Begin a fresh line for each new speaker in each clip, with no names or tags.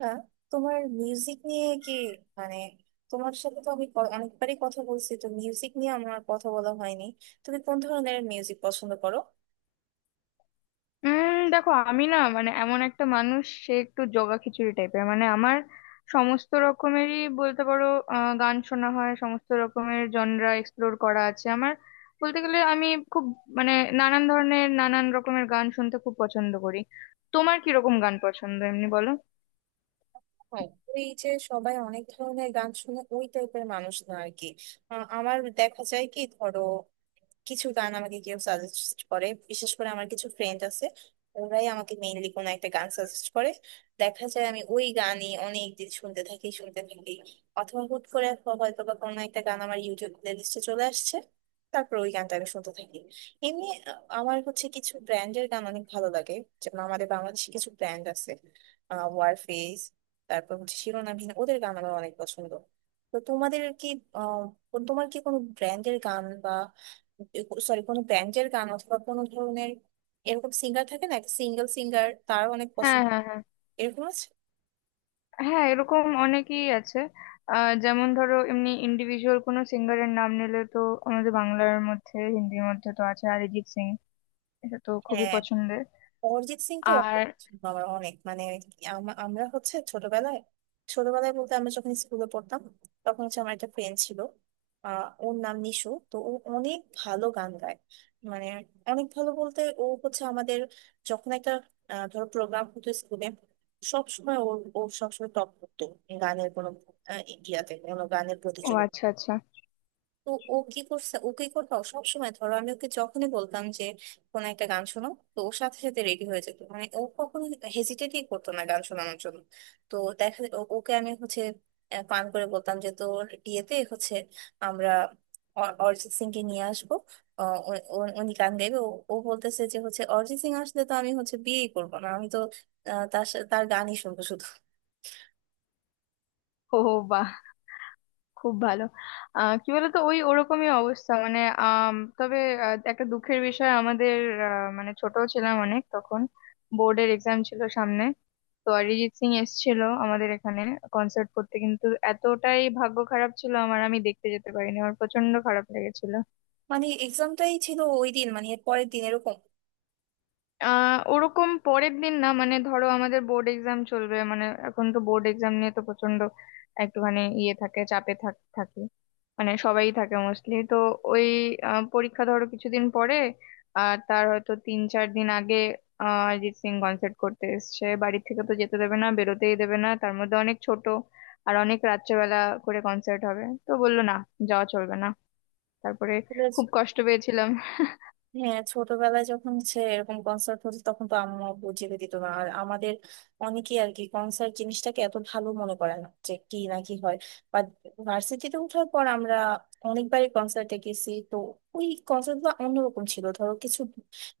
না, তোমার মিউজিক নিয়ে কি, মানে তোমার সাথে তো আমি অনেকবারই কথা বলছি, তো মিউজিক নিয়ে আমার আর কথা বলা হয়নি। তুমি কোন ধরনের মিউজিক পছন্দ করো?
দেখো আমি না মানে এমন একটা মানুষ সে একটু জগা খিচুড়ি টাইপের, মানে আমার সমস্ত রকমেরই বলতে পারো। গান শোনা হয়, সমস্ত রকমের জনরা এক্সপ্লোর করা আছে আমার। বলতে গেলে আমি খুব মানে নানান ধরনের নানান রকমের গান শুনতে খুব পছন্দ করি। তোমার কি রকম গান পছন্দ এমনি বলো।
হ্যাঁ, এই যে সবাই অনেক ধরনের গান শুনে ওই টাইপের মানুষ না আর কি। আমার দেখা যায় কি, ধরো কিছু গান আমাকে কেউ সাজেস্ট করে, বিশেষ করে আমার কিছু ফ্রেন্ড আছে, ওরাই আমাকে মেইনলি কোনো একটা গান সাজেস্ট করে। দেখা যায় আমি ওই গানই অনেক দিন শুনতে থাকি শুনতে থাকি। অথবা হুট করে হয়তো বা কোনো একটা গান আমার ইউটিউব প্লেলিস্টে চলে আসছে, তারপর ওই গানটা আমি শুনতে থাকি। এমনি আমার হচ্ছে কিছু ব্র্যান্ডের গান অনেক ভালো লাগে। যেমন আমাদের বাংলাদেশে কিছু ব্র্যান্ড আছে, ওয়ারফেস, তারপর হচ্ছে শিরোনামহীন, ওদের গান আমার অনেক পছন্দ। তো তোমাদের কি, আহ তোমার কি কোনো ব্র্যান্ডের গান বা, সরি, কোনো ব্যান্ডের গান অথবা কোনো ধরনের এরকম সিঙ্গার থাকে না, একটা সিঙ্গেল সিঙ্গার তার অনেক
হ্যাঁ
পছন্দ,
হ্যাঁ হ্যাঁ
এরকম আছে?
হ্যাঁ এরকম অনেকেই আছে। যেমন ধরো এমনি ইন্ডিভিজুয়াল কোনো সিঙ্গারের নাম নিলে তো আমাদের বাংলার মধ্যে হিন্দির মধ্যে তো আছে অরিজিৎ সিং, এটা তো খুবই
হ্যাঁ,
পছন্দের।
অরিজিৎ সিং তো
আর
আমার অনেক, মানে আমরা হচ্ছে ছোটবেলায়, ছোটবেলায় বলতে আমরা যখন স্কুলে পড়তাম, তখন হচ্ছে আমার একটা ফ্রেন্ড ছিল, ওর নাম নিশু, তো ও অনেক ভালো গান গায়। মানে অনেক ভালো বলতে ও হচ্ছে আমাদের, যখন একটা ধরো প্রোগ্রাম হতো স্কুলে, সবসময় ওর, ও সবসময় টপ করতো গানের কোনো আহ, ইয়াতে, কোনো গানের
ও
প্রতিযোগিতা।
আচ্ছা আচ্ছা।
তো ও কি করছে, ও কি করতো, সব সময় ধরো আমি ওকে যখনই বলতাম যে কোন একটা গান শোনো, তো ওর সাথে সাথে রেডি হয়ে যেত, মানে ও কখনো হেজিটেটই করতো না গান শোনানোর জন্য। তো দেখা যেত ওকে আমি হচ্ছে পান করে বলতাম যে তোর বিয়েতে হচ্ছে আমরা অরিজিৎ সিং কে নিয়ে আসবো, উনি গান গাইবে। ও ও বলতেছে যে হচ্ছে অরিজিৎ সিং আসলে তো আমি হচ্ছে বিয়েই করবো না, আমি তো তার গানই শুনবো শুধু।
ও বাহ, খুব ভালো। কি বলতো, ওই ওরকমই অবস্থা মানে তবে একটা দুঃখের বিষয় আমাদের, মানে ছোট ছিলাম অনেক তখন। বোর্ডের এক্সাম ছিল সামনে, তো অরিজিৎ সিং এসেছিল আমাদের এখানে কনসার্ট করতে, কিন্তু এতটাই ভাগ্য খারাপ ছিল আমার, আমি দেখতে যেতে পারিনি, আমার প্রচন্ড খারাপ লেগেছিল।
মানে এক্সামটাই ছিল ওই দিন, মানে এর পরের দিন এরকম।
ওরকম পরের দিন না, মানে ধরো আমাদের বোর্ড এক্সাম চলবে, মানে এখন তো বোর্ড এক্সাম নিয়ে তো প্রচন্ড একটুখানি ইয়ে থাকে, চাপে থাকে মানে সবাই থাকে মোস্টলি তো। ওই পরীক্ষা ধরো কিছুদিন পরে, আর তার হয়তো তিন চার দিন আগে অরিজিৎ সিং কনসার্ট করতে এসছে, বাড়ি থেকে তো যেতে দেবে না, বেরোতেই দেবে না, তার মধ্যে অনেক ছোট, আর অনেক রাত্রেবেলা করে কনসার্ট হবে, তো বললো না, যাওয়া চলবে না। তারপরে
Yes.
খুব কষ্ট পেয়েছিলাম।
হ্যাঁ, ছোটবেলায় যখন সে এরকম কনসার্ট হতো তখন তো আম্মু বুঝিয়ে দিত না, আর আমাদের অনেকেই আর কি কনসার্ট জিনিসটাকে এত ভালো মনে করে না, যে কি না কি হয়, বা ভার্সিটিতে ওঠার পর আমরা অনেকবারই কনসার্টে গেছি তো। ওই কনসার্ট গুলো অন্যরকম ছিল, ধরো কিছু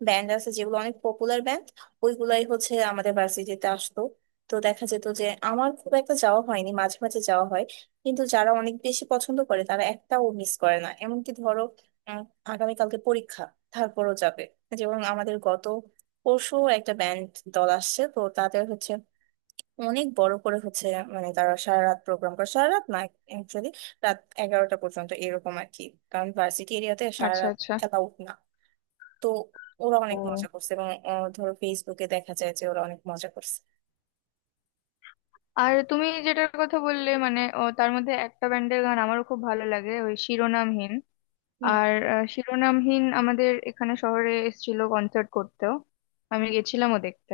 ব্যান্ড আছে যেগুলো অনেক পপুলার ব্যান্ড, ওইগুলাই হচ্ছে আমাদের ভার্সিটিতে আসতো। তো দেখা যেত যে আমার খুব একটা যাওয়া হয়নি, মাঝে মাঝে যাওয়া হয়, কিন্তু যারা অনেক বেশি পছন্দ করে তারা একটাও মিস করে না, এমনকি ধরো আহ, আগামীকালকে পরীক্ষা তারপরও যাবে। যেমন আমাদের গত পরশু একটা ব্যান্ড দল আসছে, তো তাদের হচ্ছে অনেক বড় করে হচ্ছে, মানে তারা সারা রাত প্রোগ্রাম করে, সারা রাত না, অ্যাকচুয়ালি রাত 11টা পর্যন্ত এরকম আর কি, কারণ ভার্সিটি এরিয়াতে সারা
আচ্ছা
রাত
আচ্ছা।
অ্যালাউড না। তো ওরা অনেক মজা
ও,
করছে এবং ধরো ফেসবুকে দেখা যায় যে ওরা অনেক মজা করছে।
আর তুমি যেটার কথা বললে মানে ও, তার মধ্যে একটা ব্যান্ডের গান আমারও খুব ভালো লাগে, ওই শিরোনামহীন।
হুম।
আর শিরোনামহীন আমাদের এখানে শহরে এসেছিল কনসার্ট করতেও, আমি গেছিলামও দেখতে।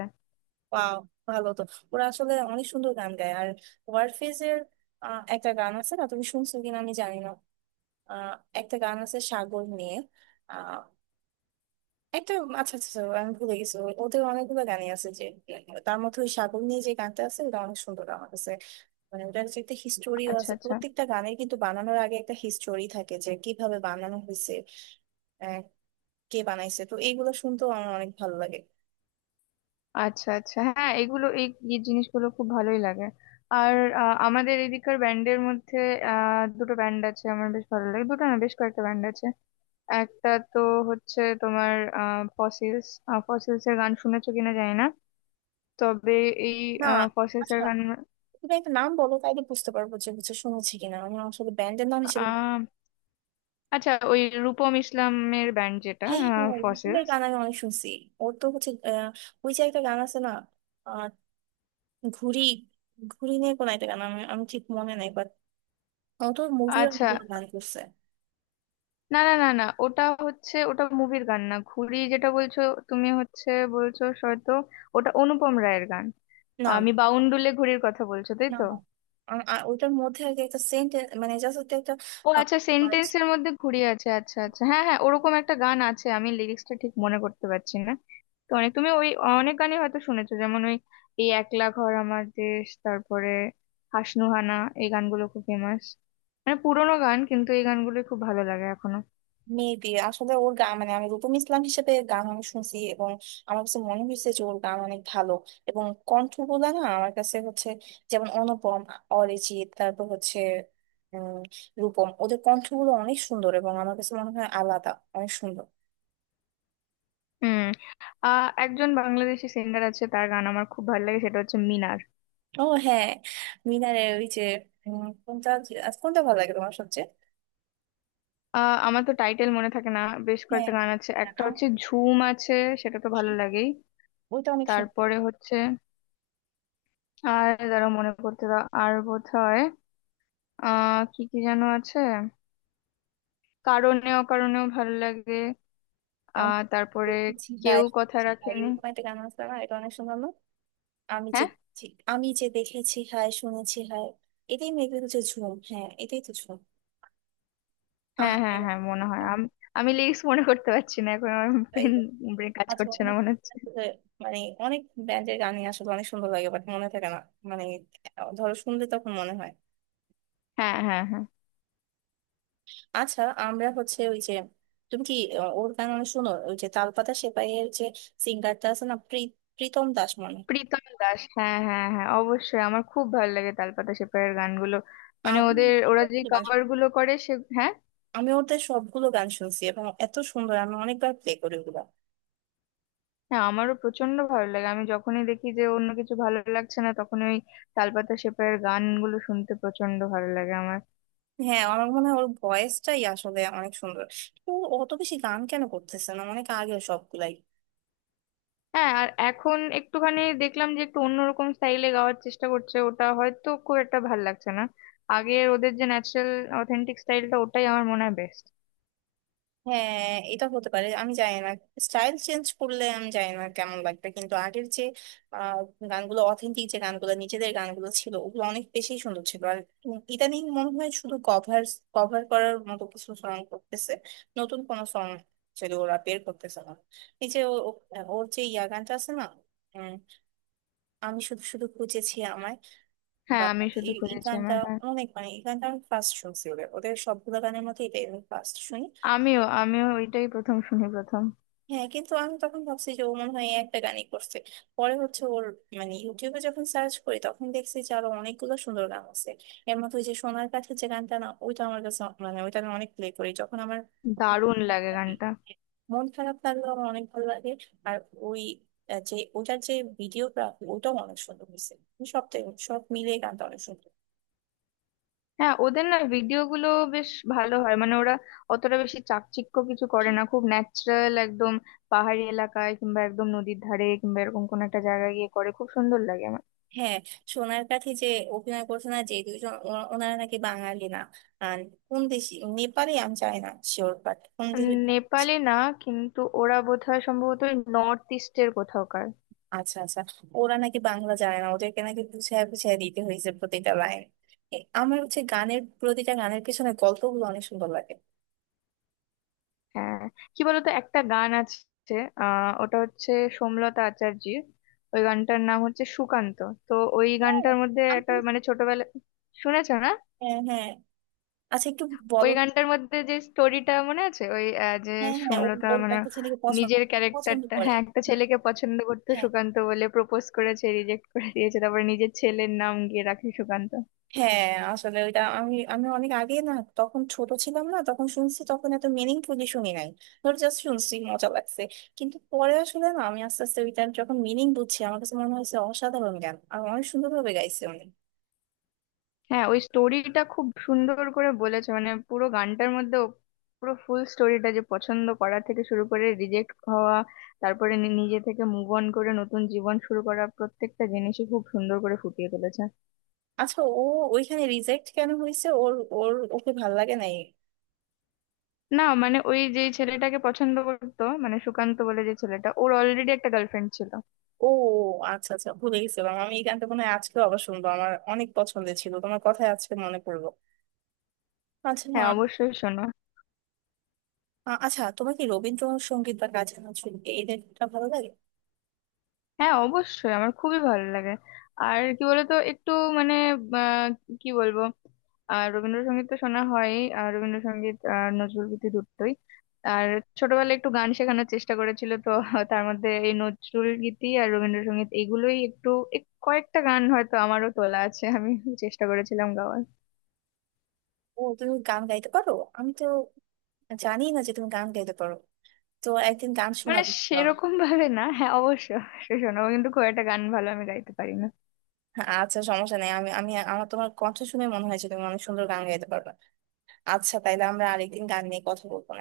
ওয়াও, ভালো তো। ওরা আসলে অনেক সুন্দর গান গায়। আর ওয়ারফেজের একটা গান আছে না, তুমি শুনছো কিনা আমি জানি না, আহ, একটা গান আছে সাগর নিয়ে, একটা। আচ্ছা আচ্ছা আচ্ছা, আমি ভুলে গেছি, ওদের অনেকগুলো গানই আছে যে, মানে তার মধ্যে ওই সাগর নিয়ে যে গানটা আছে ওটা অনেক সুন্দর আমার কাছে। মানে ওটার যে একটা হিস্টোরিও
আচ্ছা
আছে,
আচ্ছা
প্রত্যেকটা গানের কিন্তু বানানোর আগে একটা হিস্টোরি থাকে যে কিভাবে বানানো হয়েছে, আহ, কে বানাইছে, তো এইগুলো শুনতেও আমার অনেক ভালো লাগে।
আচ্ছা। আচ্ছা হ্যাঁ, এগুলো এই এই জিনিসগুলো খুব ভালোই লাগে। আর আমাদের এদিকার ব্যান্ডের মধ্যে দুটো ব্যান্ড আছে আমার বেশ ভালো লাগে, দুটো না বেশ কয়েকটা ব্যান্ড আছে। একটা তো হচ্ছে তোমার ফসিলস। ফসিলস এর গান শুনেছো কিনা জানি না, তবে এই
না
ফসিলস এর
আচ্ছা,
গান
তুমি একটা নাম বলো তাইলে বুঝতে পারবো যে হচ্ছে শুনেছি কিনা, আমি আসলে ব্যান্ডের নাম হিসেবে।
আহ আচ্ছা ওই রূপম ইসলামের ব্যান্ড যেটা
হ্যাঁ হ্যাঁ, ওদের
ফসেলস।
গান আমি অনেক শুনছি। ওর তো হচ্ছে ওই যে একটা গান আছে না, আহ, ঘুড়ি, ঘুড়ি নিয়ে কোন একটা গান, আমি আমি ঠিক মনে নাই। ও তো মুভি অনেক
আচ্ছা,
গান করছে।
না না না না, ওটা হচ্ছে, ওটা মুভির গান না। ঘুড়ি যেটা বলছো তুমি হচ্ছে, বলছো হয়তো, ওটা অনুপম রায়ের গান।
না
আমি বাউন্ডুলে ঘুড়ির কথা বলছো তাই
না
তো?
না, ওইটার মধ্যে আর কি একটা সেন্ট, মানে জাস্ট একটা।
ও আচ্ছা, সেন্টেন্সের মধ্যে ঘুরিয়ে আছে। আচ্ছা আচ্ছা, হ্যাঁ হ্যাঁ ওরকম একটা গান আছে, আমি লিরিক্সটা ঠিক মনে করতে পারছি না। তো অনেক তুমি ওই অনেক গানই হয়তো শুনেছো, যেমন ওই এই একলা ঘর, আমার দেশ, তারপরে হাসনুহানা, এই গানগুলো খুব ফেমাস, মানে পুরোনো গান কিন্তু এই গানগুলো খুব ভালো লাগে এখনো।
মেবি আসলে ওর গান, মানে আমি রূপম ইসলাম হিসেবে গান আমি শুনছি এবং আমার কাছে মনে হয়েছে যে ওর গান অনেক ভালো, এবং কণ্ঠগুলা না আমার কাছে হচ্ছে, যেমন অনুপম, অরিজিৎ, তারপর হচ্ছে উম রূপম, ওদের কণ্ঠগুলো অনেক সুন্দর এবং আমার কাছে মনে হয় আলাদা, অনেক সুন্দর।
হুম, একজন বাংলাদেশি সিঙ্গার আছে তার গান আমার খুব ভালো লাগে, সেটা হচ্ছে মিনার।
ও হ্যাঁ, মিনারের ওই যে, কোনটা, কোনটা ভালো লাগে তোমার সবচেয়ে?
আমার তো টাইটেল মনে থাকে না, বেশ কয়েকটা গান আছে,
হ্যাঁ,
একটা হচ্ছে ঝুম আছে, সেটা তো ভালো লাগেই।
ওইটা অনেক সুন্দর।
তারপরে হচ্ছে, আর দাঁড়া মনে করতে দাও, আর বোধহয় কি কি যেন আছে, কারণে অকারণেও ভালো লাগে।
আমি
তারপরে
দেখেছি
কেউ
হায়,
কথা
সেই হায়,
রাখেনি।
এরকম একটা গান আছে না, এটা অনেক সুন্দর না? আমি যে,
হ্যাঁ
আমি যে দেখেছি হায়, শুনেছি হায়, এটাই মেবি হচ্ছে ঝুম। হ্যাঁ এটাই তো ঝুম। আহ
হ্যাঁ
রে,
হ্যাঁ হ্যাঁ মনে হয়।
আহ,
আমি, আমি লিরিক্স মনে করতে পারছি না এখন, আমার
তাই তো।
ব্রেন কাজ
আচ্ছা
করছে না
অনেক,
মনে হচ্ছে।
মানে অনেক ব্যান্ডের গানই আসলে অনেক সুন্দর লাগে বাট মনে থাকে না, মানে ধরো শুনলে তখন মনে হয়।
হ্যাঁ হ্যাঁ হ্যাঁ
আচ্ছা আমরা হচ্ছে ওই যে, তুমি কি ওর গান অনেক শোনো, ওই যে তালপাতা সেপাইয়ের যে সিঙ্গারটা আছে না, প্রীতম দাস মনে হয়।
প্রীতম দাস, হ্যাঁ হ্যাঁ হ্যাঁ অবশ্যই আমার খুব ভালো লাগে তালপাতা সেপাইয়ের গানগুলো, মানে ওদের, ওরা যে
আমি
কভার গুলো করে সে, হ্যাঁ।
আমি ওদের সবগুলো গান শুনছি এবং এত সুন্দর, আমি অনেকবার প্লে করি ওগুলা।
হ্যাঁ আমারও প্রচন্ড ভালো লাগে, আমি যখনই দেখি যে অন্য কিছু ভালো লাগছে না তখন ওই তালপাতা সেপাইয়ের গানগুলো শুনতে প্রচন্ড ভালো লাগে আমার।
হ্যাঁ, আমার মনে হয় ওর ভয়েসটাই আসলে অনেক সুন্দর। তো অত বেশি গান কেন করতেছে না, অনেক আগে সবগুলাই।
হ্যাঁ আর এখন একটুখানি দেখলাম যে একটু অন্যরকম স্টাইলে গাওয়ার চেষ্টা করছে, ওটা হয়তো খুব একটা ভালো লাগছে না। আগের ওদের যে ন্যাচারাল অথেন্টিক স্টাইলটা, ওটাই আমার মনে হয় বেস্ট।
হ্যাঁ, এটা হতে পারে আমি জানি না, স্টাইল চেঞ্জ করলে আমি জানি না কেমন লাগবে, কিন্তু আগের যে আহ, গানগুলো অথেন্টিক, যে গানগুলো নিজেদের গানগুলো ছিল ওগুলো অনেক বেশি সুন্দর ছিল। আর ইদানিং মনে হয় শুধু কভার, কভার করার মতো কিছু সং করতেছে, নতুন কোনো সং ছিল ওরা বের করতেছে না। এই যে ওর যে ইয়া গানটা আছে না, উম, আমি শুধু শুধু খুঁজেছি আমায়, বা
হ্যাঁ আমি শুধু
এই এই
খুঁজেছি
গানটা
আমার, হ্যাঁ।
অনেক, মানে এই গানটা আমি ফার্স্ট শুনছি, ওদের ওদের সবগুলো গানের মধ্যে এটাই আমি ফার্স্ট শুনি।
আমিও আমিও ওইটাই প্রথম শুনি, প্রথম।
হ্যাঁ কিন্তু আমি তখন ভাবছি যে ও মনে হয় এই একটা গানই করছে, পরে হচ্ছে ওর, মানে ইউটিউবে যখন সার্চ করি তখন দেখছি যে আরো অনেকগুলো সুন্দর গান আছে। এর মধ্যে ওই যে সোনার কাছে যে গানটা না, ওইটা আমার কাছে মানে ওইটা আমি অনেক প্লে করি যখন আমার
দারুণ লাগে গানটা।
মন খারাপ লাগলো, আমার অনেক ভালো লাগে। আর ওই যে ওটার যে ভিডিওগ্রাফি ওটাও অনেক সুন্দর হয়েছে, সবটাই, সব মিলিয়ে গানটা অনেক সুন্দর।
হ্যাঁ ওদের না ভিডিও গুলো বেশ ভালো হয়, মানে ওরা অতটা বেশি চাকচিক্য কিছু করে না, খুব ন্যাচারাল একদম, পাহাড়ি এলাকায় কিংবা একদম নদীর ধারে কিংবা এরকম কোন একটা জায়গায় গিয়ে করে, খুব সুন্দর লাগে আমার।
হ্যাঁ, সোনার কাঠে যে অভিনয় করছে না যে দুজন, ওনারা নাকি বাঙালি না, আর কোন দেশি, নেপালি আমি জানি না শিওর, বাট কোন দেশে।
নেপালে না, কিন্তু ওরা বোধহয় সম্ভবত নর্থ ইস্টের কোথাওকার।
আচ্ছা আচ্ছা, ওরা নাকি বাংলা জানে না, ওদেরকে নাকি বুঝায় বুঝায় দিতে হয়েছে প্রতিটা লাইন। আমার হচ্ছে গানের প্রতিটা গানের পিছনে গল্পগুলো অনেক সুন্দর লাগে।
হ্যাঁ, কি বলতো একটা গান আছে, ওটা হচ্ছে সোমলতা আচার্যির, ওই গানটার নাম হচ্ছে সুকান্ত। তো ওই
হ্যাঁ,
গানটার মধ্যে একটা
আমি-
মানে ছোটবেলা শুনেছো না?
হ্যাঁ হ্যাঁ, আচ্ছা একটু বলো।
ওই গানটার মধ্যে যে স্টোরিটা মনে আছে ওই যে
হ্যাঁ হ্যাঁ, ওর
সুমলতা
ওর
মানে
একটা ছেলেকে পছন্দ,
নিজের
পছন্দ
ক্যারেক্টারটা
করে,
হ্যাঁ, একটা
হ্যাঁ
ছেলেকে পছন্দ করতো,
হ্যাঁ।
সুকান্ত বলে, প্রপোজ করেছে, রিজেক্ট করে দিয়েছে, তারপরে নিজের ছেলের নাম গিয়ে রাখে সুকান্ত।
হ্যাঁ আসলে ওইটা আমি আমি অনেক আগে না তখন ছোট ছিলাম না, তখন শুনছি, তখন এত মিনিংফুলি শুনি নাই, ধর জাস্ট শুনছি মজা লাগছে। কিন্তু পরে আসলে না আমি আস্তে আস্তে ওইটার যখন মিনিং বুঝছি আমার কাছে মনে হয়েছে অসাধারণ গান আর অনেক সুন্দর ভাবে গাইছে উনি।
হ্যাঁ ওই স্টোরিটা খুব সুন্দর করে বলেছে মানে পুরো গানটার মধ্যে ও পুরো ফুল স্টোরিটা, যে পছন্দ করা থেকে শুরু করে রিজেক্ট হওয়া, তারপরে নিজে থেকে মুভ অন করে নতুন জীবন শুরু করা, প্রত্যেকটা জিনিসই খুব সুন্দর করে ফুটিয়ে তুলেছে।
আচ্ছা, ও ওইখানে রিজেক্ট কেন হয়েছে, ওর ওর ওকে ভাল লাগে নাই?
না মানে ওই যেই ছেলেটাকে পছন্দ করতো, মানে সুকান্ত বলে যে ছেলেটা, ওর অলরেডি একটা গার্লফ্রেন্ড ছিল।
ও আচ্ছা আচ্ছা, ভুলে গেছিলাম আমি এই গানটা, মনে হয় আজকে আবার শুনবো, আমার অনেক পছন্দের ছিল, তোমার কথায় আজকে মনে পড়লো। আচ্ছা,
হ্যাঁ অবশ্যই শোনো।
আচ্ছা তোমার কি রবীন্দ্রসঙ্গীত বা কাজী নজরুল এদের ভালো লাগে?
হ্যাঁ অবশ্যই আমার খুবই ভালো লাগে। আর কি বলতো একটু মানে আহ, কি বলবো, আর রবীন্দ্রসঙ্গীত তো শোনা হয়, আর রবীন্দ্রসঙ্গীত আর নজরুল গীতি দুটোই। আর ছোটবেলায় একটু গান শেখানোর চেষ্টা করেছিল তো, তার মধ্যে এই নজরুল গীতি আর রবীন্দ্রসঙ্গীত এগুলোই একটু কয়েকটা গান হয়তো আমারও তোলা আছে, আমি চেষ্টা করেছিলাম গাওয়ার।
ও তুমি গান গাইতে পারো, আমি তো জানি না যে তুমি গান গাইতে পারো, তো একদিন গান
মানে
শোনাবে তো।
সেরকম ভাবে না, হ্যাঁ অবশ্য শোনাবো, কিন্তু খুব একটা গান ভালো আমি গাইতে পারি না।
আচ্ছা সমস্যা নেই, আমি আমি আমার তোমার কণ্ঠ শুনে মনে হয় যে তুমি অনেক সুন্দর গান গাইতে পারবে। আচ্ছা তাইলে আমরা আরেকদিন গান নিয়ে কথা বলবো।